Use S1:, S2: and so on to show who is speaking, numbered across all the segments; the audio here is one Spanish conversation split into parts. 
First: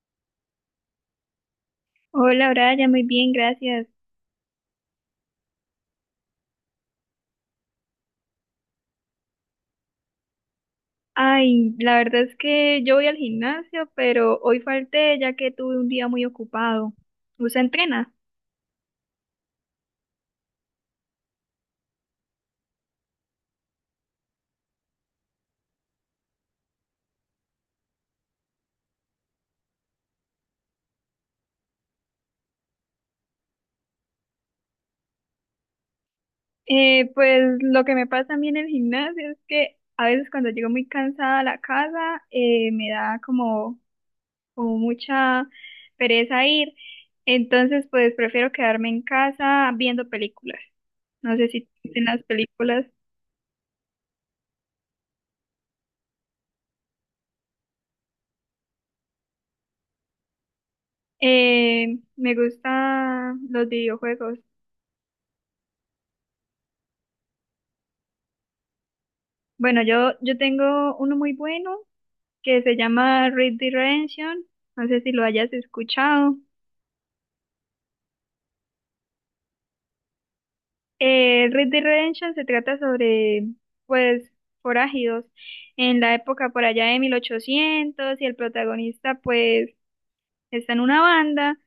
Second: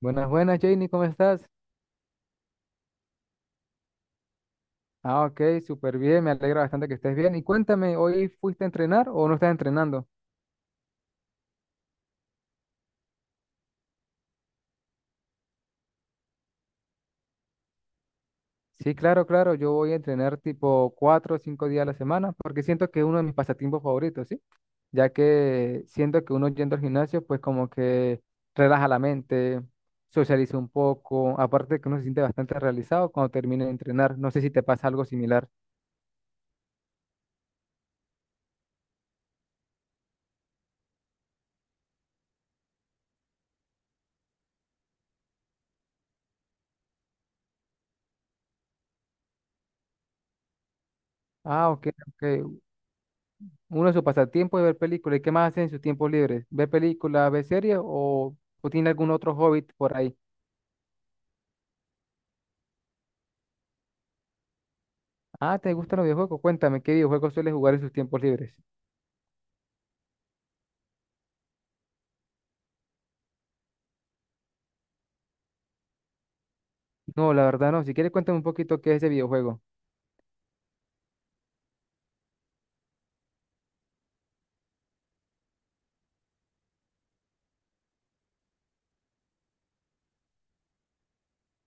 S1: Buenas, buenas, Janie, ¿cómo estás?
S2: Hola, Brian, muy bien, gracias.
S1: Ah, ok, súper bien, me alegra bastante que estés bien. Y cuéntame, ¿hoy fuiste a entrenar o no estás entrenando?
S2: Ay, la verdad es que yo voy al gimnasio, pero hoy falté ya que tuve un día muy ocupado. ¿Usted entrena?
S1: Sí, claro, claro, yo voy a entrenar tipo cuatro o cinco días a la semana porque siento que es uno de mis pasatiempos favoritos, ¿sí? Ya que siento que uno yendo al gimnasio, pues como que relaja la mente, socializa un poco, aparte que uno se siente bastante realizado cuando termina de entrenar. No sé si te pasa algo similar.
S2: Pues lo que me pasa a mí en el gimnasio es que a veces cuando llego muy cansada a la casa, me da como mucha pereza ir. Entonces, pues prefiero quedarme en casa viendo películas. No sé si
S1: Ah, ok,
S2: en las
S1: ok.
S2: películas.
S1: Uno de sus pasatiempos es ver películas. ¿Y qué más hacen en sus tiempos libres? ¿Ver películas, ver series o tiene algún otro hobby por ahí?
S2: Me gustan los videojuegos.
S1: Ah, ¿te gustan los videojuegos? Cuéntame, ¿qué videojuegos sueles jugar en sus tiempos libres?
S2: Bueno, yo tengo uno muy bueno que se llama Red Dead Redemption. No sé si lo hayas escuchado.
S1: No, la verdad no. Si quieres, cuéntame un poquito qué es ese videojuego.
S2: Red Dead Redemption se trata sobre, pues, forajidos en la época por allá de 1800, y el protagonista, pues, está en una banda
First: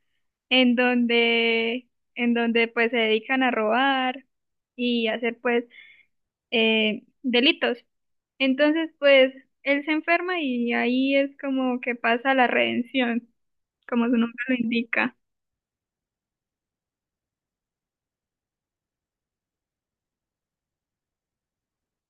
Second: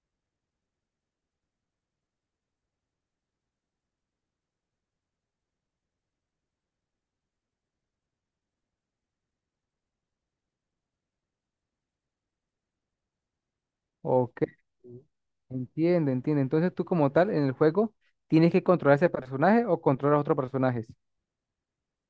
S2: en donde, pues, se dedican a robar y hacer, pues, delitos. Entonces, pues, él se enferma y ahí es como que pasa la redención, como su
S1: O
S2: nombre
S1: qué.
S2: lo indica.
S1: Entiendo, entiendo. Entonces tú como tal en el juego tienes que controlar ese personaje o controlar a otros personajes.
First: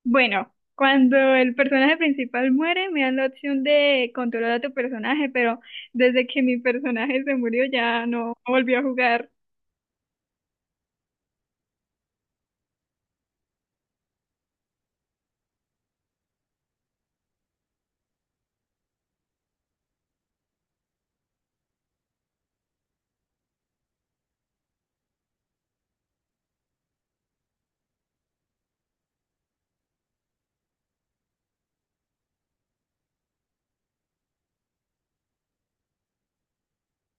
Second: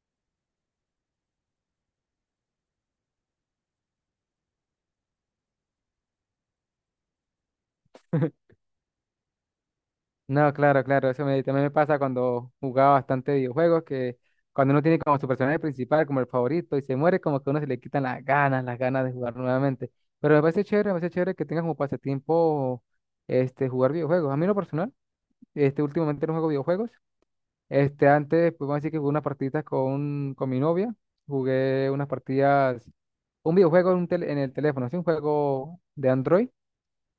S2: Bueno, cuando el personaje principal muere, me dan la opción de controlar a tu personaje, pero desde que mi personaje se murió ya no volvió a jugar.
S1: No, claro, claro, eso me, también me pasa cuando jugaba bastante videojuegos, que cuando uno tiene como su personaje principal, como el favorito, y se muere, como que a uno se le quitan las ganas de jugar nuevamente. Pero me parece chévere que tengas como pasatiempo este, jugar videojuegos. A mí en lo personal, este, últimamente no juego videojuegos. Este, antes, pues vamos a decir que jugué unas partiditas con mi novia, jugué unas partidas, un videojuego en, un en el teléfono, es un juego de Android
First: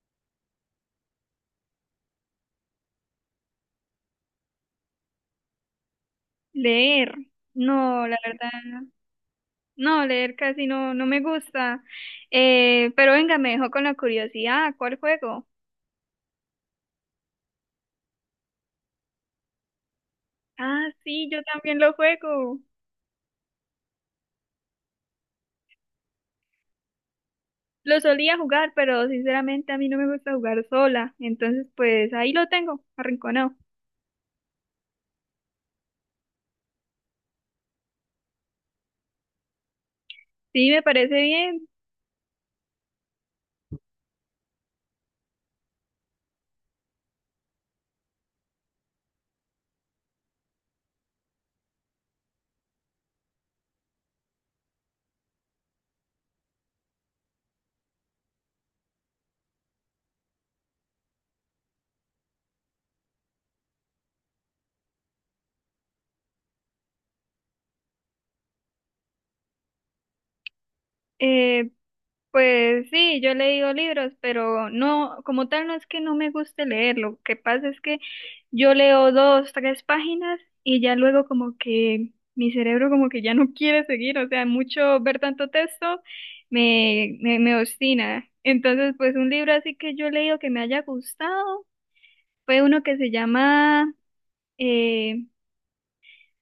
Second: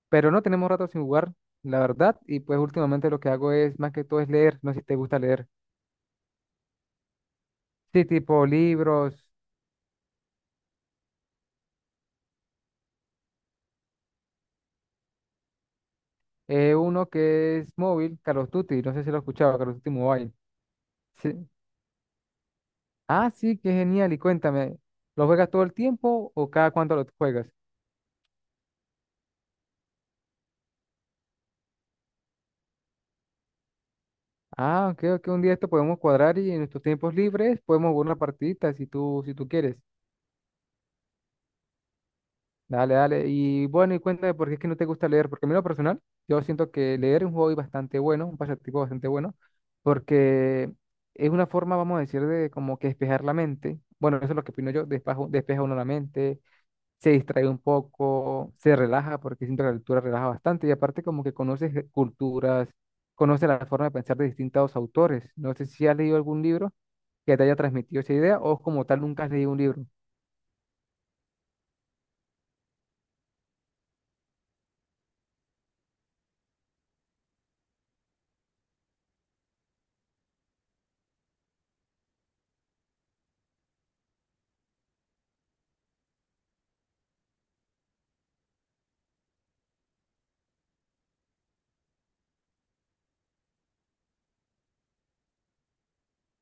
S1: pero no tenemos rato sin jugar, la verdad, y pues últimamente lo que hago es, más que todo, es leer, no sé si te gusta leer.
S2: Leer,
S1: Sí,
S2: no, la
S1: tipo
S2: verdad,
S1: libros,
S2: no, leer casi no, no me gusta. Pero venga, me dejó con la curiosidad, ¿cuál juego?
S1: uno que es móvil, Call of Duty, no sé si lo has escuchado, Call of Duty Mobile.
S2: Ah, sí,
S1: Sí.
S2: yo también lo juego.
S1: Ah, sí, qué genial, y cuéntame, ¿lo juegas todo el tiempo o cada cuánto lo juegas?
S2: Lo solía jugar, pero sinceramente a mí no me gusta jugar sola, entonces pues ahí lo tengo, arrinconado.
S1: Ah, creo que un día esto podemos cuadrar y en nuestros tiempos libres podemos jugar una partidita si tú, si tú quieres.
S2: Sí, me parece bien.
S1: Dale, dale. Y bueno, y cuéntame por qué es que no te gusta leer, porque a mí en lo personal, yo siento que leer es un hobby bastante bueno, un pasatiempo bastante bueno, porque es una forma, vamos a decir, de como que despejar la mente. Bueno, eso es lo que opino yo, despeja, despeja uno la mente, se distrae un poco, se relaja, porque siento que la lectura relaja bastante, y aparte como que conoces culturas, conoces la forma de pensar de distintos autores. No sé si has leído algún libro que te haya transmitido esa idea o como tal nunca has leído un libro.
S2: Eh, Pues sí, yo he leído libros, pero no, como tal no es que no me guste leer, lo que pasa es que yo leo dos, tres páginas y ya luego como que mi cerebro como que ya no quiere seguir, o sea, mucho ver tanto texto me obstina. Entonces, pues un libro así que yo he leído que me haya gustado fue uno que se llama eh,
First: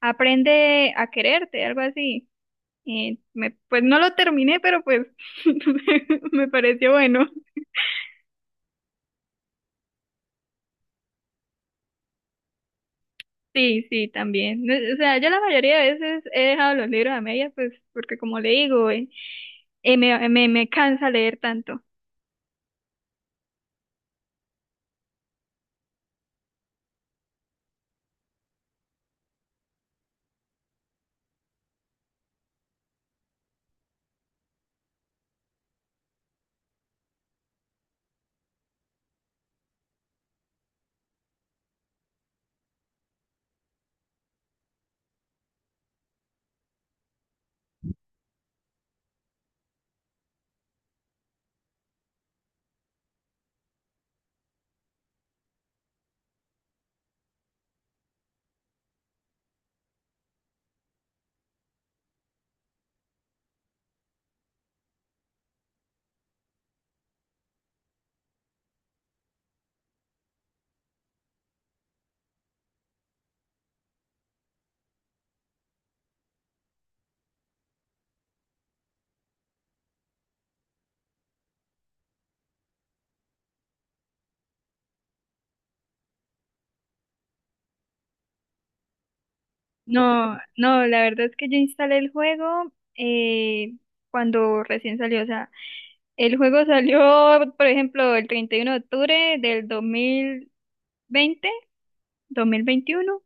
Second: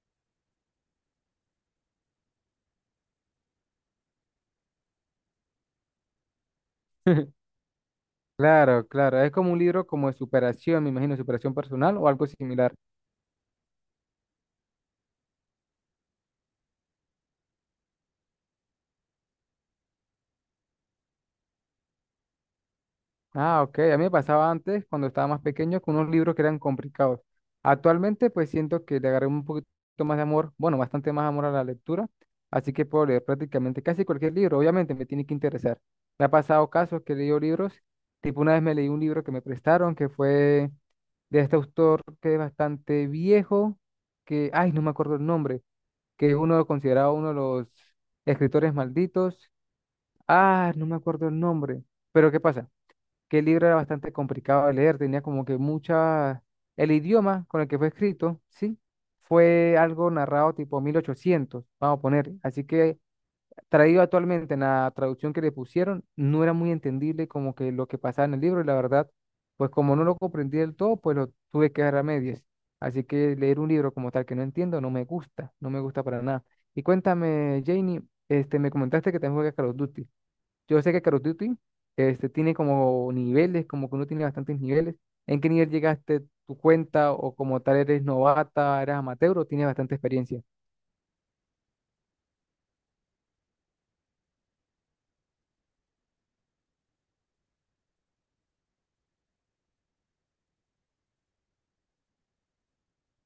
S2: Aprende a quererte, algo así. Pues no lo terminé, pero pues me pareció bueno.
S1: Claro, claro, es como un libro como de superación, me imagino, superación personal o algo similar.
S2: Sí, sí, también. No, o sea, yo la mayoría de veces he dejado los libros a medias, pues, porque como le digo, me cansa leer tanto.
S1: Ah, ok, a mí me pasaba antes, cuando estaba más pequeño, con unos libros que eran complicados. Actualmente, pues siento que le agarré un poquito más de amor, bueno, bastante más amor a la lectura, así que puedo leer prácticamente casi cualquier libro, obviamente me tiene que interesar. Me ha pasado casos que he leído libros, tipo una vez me leí un libro que me prestaron, que fue de este autor que es bastante viejo, que, ay, no me acuerdo el nombre que es uno considerado uno de los escritores malditos. Ah, no me acuerdo el nombre. Pero ¿qué pasa? Que el libro era bastante complicado de leer, tenía como que mucha... El idioma con el que fue escrito, sí, fue algo narrado tipo 1800 vamos a poner. Así que traído actualmente en la traducción que le pusieron, no era muy entendible como que lo que pasaba en el libro y la verdad, pues como no lo comprendí del todo, pues lo tuve que dejar a medias. Así que leer un libro como tal que no entiendo no me gusta, no me gusta para nada. Y cuéntame, Janie, este, me comentaste que también juegas Call of Duty. Yo sé que Call of Duty, este, tiene como niveles, como que uno tiene bastantes niveles. ¿En qué nivel llegaste tu cuenta o como tal eres novata, eres amateur o tienes bastante
S2: No,
S1: experiencia?
S2: no, la verdad es que yo instalé el juego eh, cuando recién salió. O sea, el juego salió, por ejemplo, el 31 de octubre del veinte 2021.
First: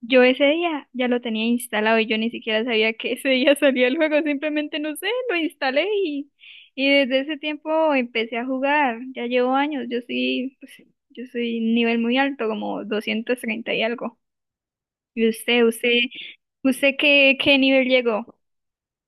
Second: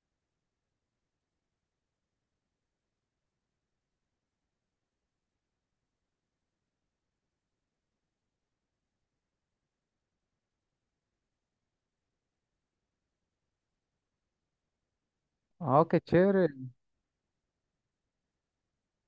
S2: Yo ese día ya lo tenía instalado y yo ni siquiera sabía que ese día salía el juego, simplemente no sé, lo instalé y desde ese tiempo empecé a jugar, ya llevo años. Yo soy, pues, yo soy nivel muy alto, como 230 y algo. ¿Y usted,
S1: Ah,
S2: usted,
S1: qué chévere.
S2: usted qué nivel llegó?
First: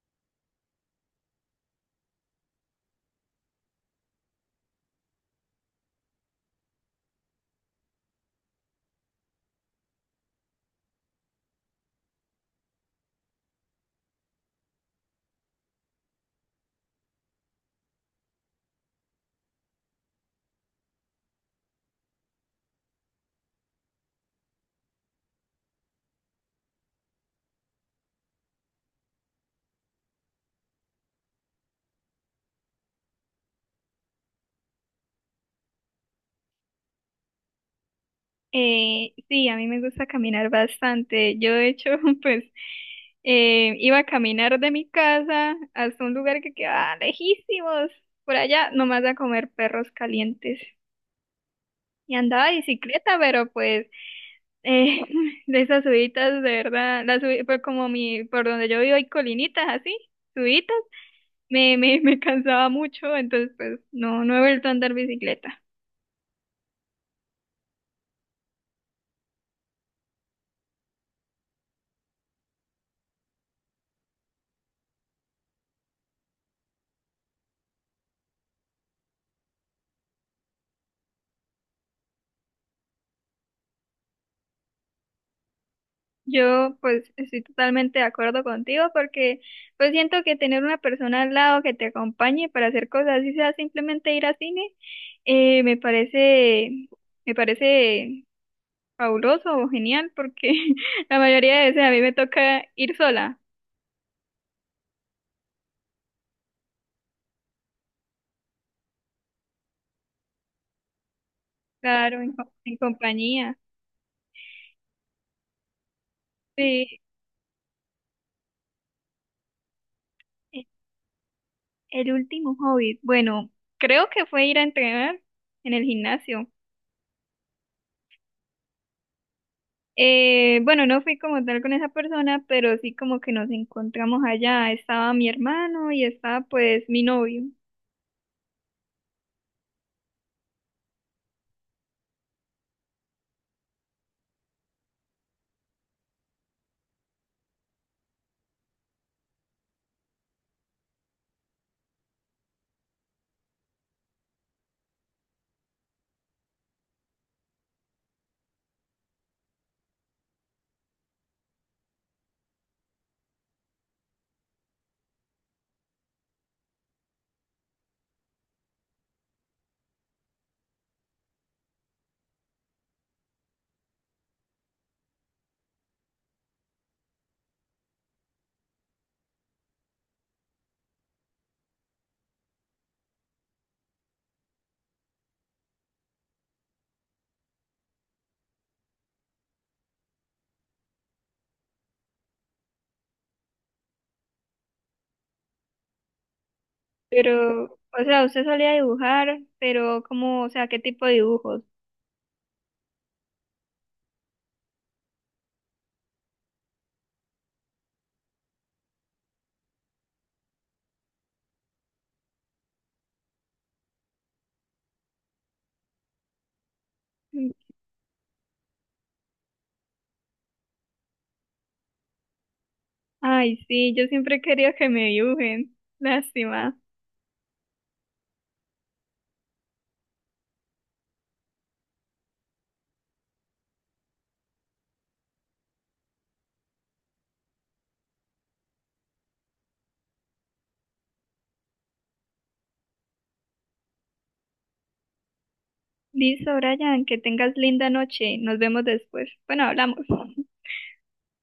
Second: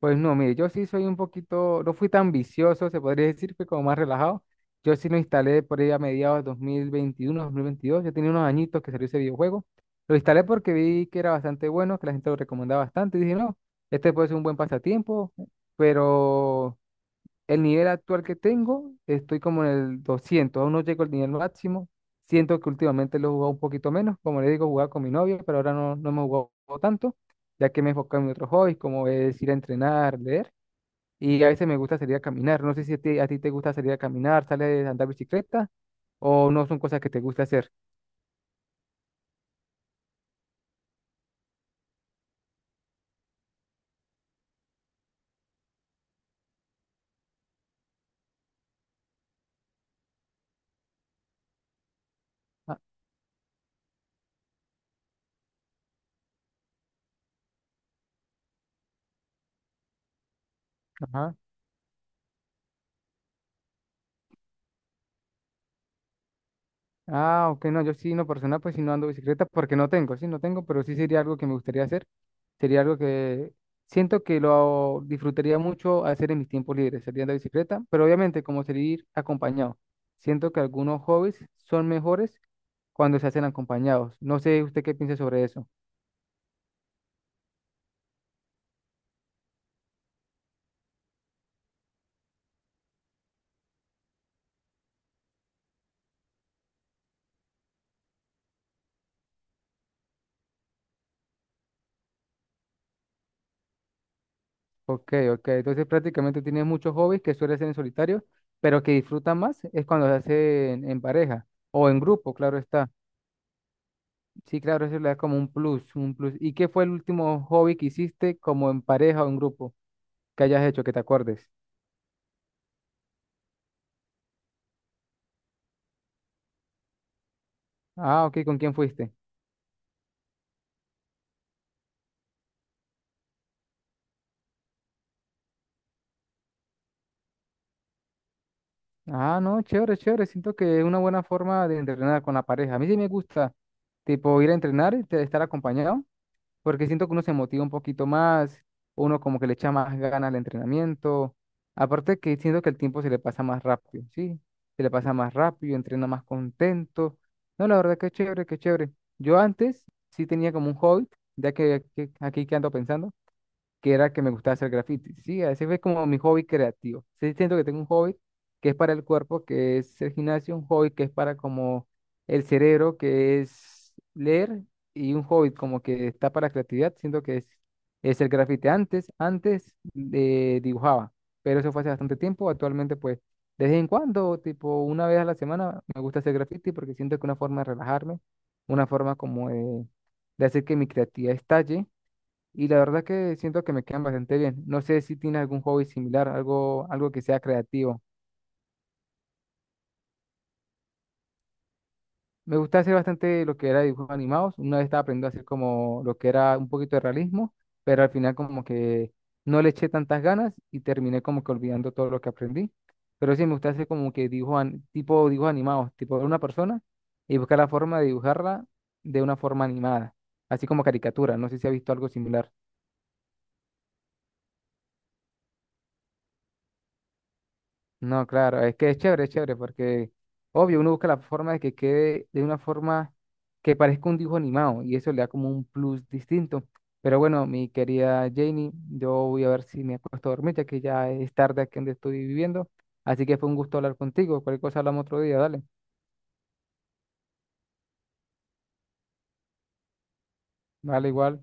S1: Pues no, mire, yo sí soy un poquito, no fui tan vicioso, se podría decir, fui como más relajado. Yo sí lo instalé por ahí a mediados de 2021, 2022, yo tenía unos añitos que salió ese videojuego. Lo instalé porque vi que era bastante bueno, que la gente lo recomendaba bastante, y dije, no, este puede ser un buen pasatiempo, pero el nivel actual que tengo, estoy como en el 200, aún no llego al nivel máximo. Siento que últimamente lo he jugado un poquito menos, como le digo, jugaba con mi novia, pero ahora no, no me he jugado tanto, ya que me he enfocado en mis otros hobbies, como es ir a entrenar, leer, y a veces me gusta salir a caminar. No sé si a ti, a ti te gusta salir a caminar, sales a andar bicicleta, o no son cosas que te gusta hacer.
S2: Sí, a mí me gusta caminar bastante. Yo, de hecho, pues iba a caminar de mi casa hasta un lugar que quedaba lejísimos, por allá, nomás a comer perros calientes. Y andaba de
S1: Ah,
S2: bicicleta, pero pues eh, de esas subidas, de verdad, pues, como mi, por donde yo vivo hay colinitas así, subidas,
S1: ajá.
S2: me cansaba mucho, entonces pues no, no he vuelto a andar bicicleta.
S1: Ah, ok, no, yo sí, no personal, pues sí no ando bicicleta porque no tengo, sí no tengo, pero sí sería algo que me gustaría hacer. Sería algo que siento que lo disfrutaría mucho hacer en mis tiempos libres, sería andar bicicleta, pero obviamente como salir acompañado. Siento que algunos hobbies son mejores cuando se hacen acompañados. No sé usted qué piensa sobre eso.
S2: Yo pues estoy totalmente de acuerdo contigo porque pues siento que tener una persona al lado que te acompañe para hacer cosas, así sea simplemente ir al cine, eh, me parece, me parece fabuloso o genial porque la mayoría de veces a mí me toca ir sola,
S1: Ok, ok, entonces prácticamente tiene muchos hobbies que suele hacer en solitario, pero que disfrutan más es cuando se hacen en pareja o en
S2: claro,
S1: grupo, claro
S2: en
S1: está.
S2: compañía.
S1: Sí, claro, eso le da como un plus, un plus. ¿Y qué fue el
S2: Sí,
S1: último hobby que hiciste como en pareja o en grupo que hayas
S2: e-
S1: hecho, que te acuerdes?
S2: el último hobby, bueno, creo que fue ir a entrenar en el gimnasio.
S1: Ah, ok, ¿con quién fuiste?
S2: Bueno, no fui como tal con esa persona, pero sí como que nos encontramos allá. Estaba mi hermano y estaba pues mi novio.
S1: Ah, no, chévere, chévere. Siento que es una buena forma de entrenar con la pareja. A mí sí me gusta, tipo, ir a entrenar y estar acompañado. Porque siento que uno se motiva un poquito más, uno como que le echa más ganas al entrenamiento, aparte que siento que el tiempo se le pasa más rápido, ¿sí? Se le pasa más rápido, entrena más contento. No, la verdad que chévere, que chévere. Yo antes sí tenía como un hobby, ya que, aquí que ando pensando que era que me gustaba hacer graffiti. Sí, ese fue como mi hobby creativo. Sí, siento que tengo un hobby que es para el cuerpo, que es el gimnasio, un hobby que es para como el cerebro, que es leer, y un hobby como que está para creatividad. Siento que es el graffiti. Antes, antes dibujaba, pero eso fue hace bastante tiempo. Actualmente, pues, de vez en cuando, tipo una vez a la semana, me gusta hacer graffiti porque siento que es una forma de relajarme, una forma como de hacer que mi creatividad estalle y la verdad que siento que me quedan bastante bien. No sé si tiene algún hobby similar, algo, algo que sea
S2: Pero,
S1: creativo.
S2: o sea, usted solía dibujar, pero como, o sea, ¿qué tipo de dibujos?
S1: Me gusta hacer bastante lo que era dibujos animados. Una vez estaba aprendiendo a hacer como lo que era un poquito de realismo, pero al final como que no le eché tantas ganas y terminé como que olvidando todo lo que aprendí. Pero sí, me gusta hacer como que dibujos, tipo dibujos animados, tipo de una persona y buscar la forma de dibujarla de una forma animada, así como caricatura. No sé si ha visto algo similar.
S2: Ay, sí, yo siempre quería que me dibujen. Lástima.
S1: No, claro, es que es chévere, porque obvio, uno busca la forma de que quede de una forma que parezca un dibujo animado y eso le da como un plus distinto. Pero bueno, mi querida Janie, yo voy a ver si me acuesto a dormir, ya que ya es tarde aquí donde estoy viviendo. Así que fue un gusto hablar contigo. Cualquier cosa hablamos otro día, dale.
S2: Listo, Brian, que tengas linda noche. Nos vemos después. Bueno, hablamos.
S1: Vale, igual.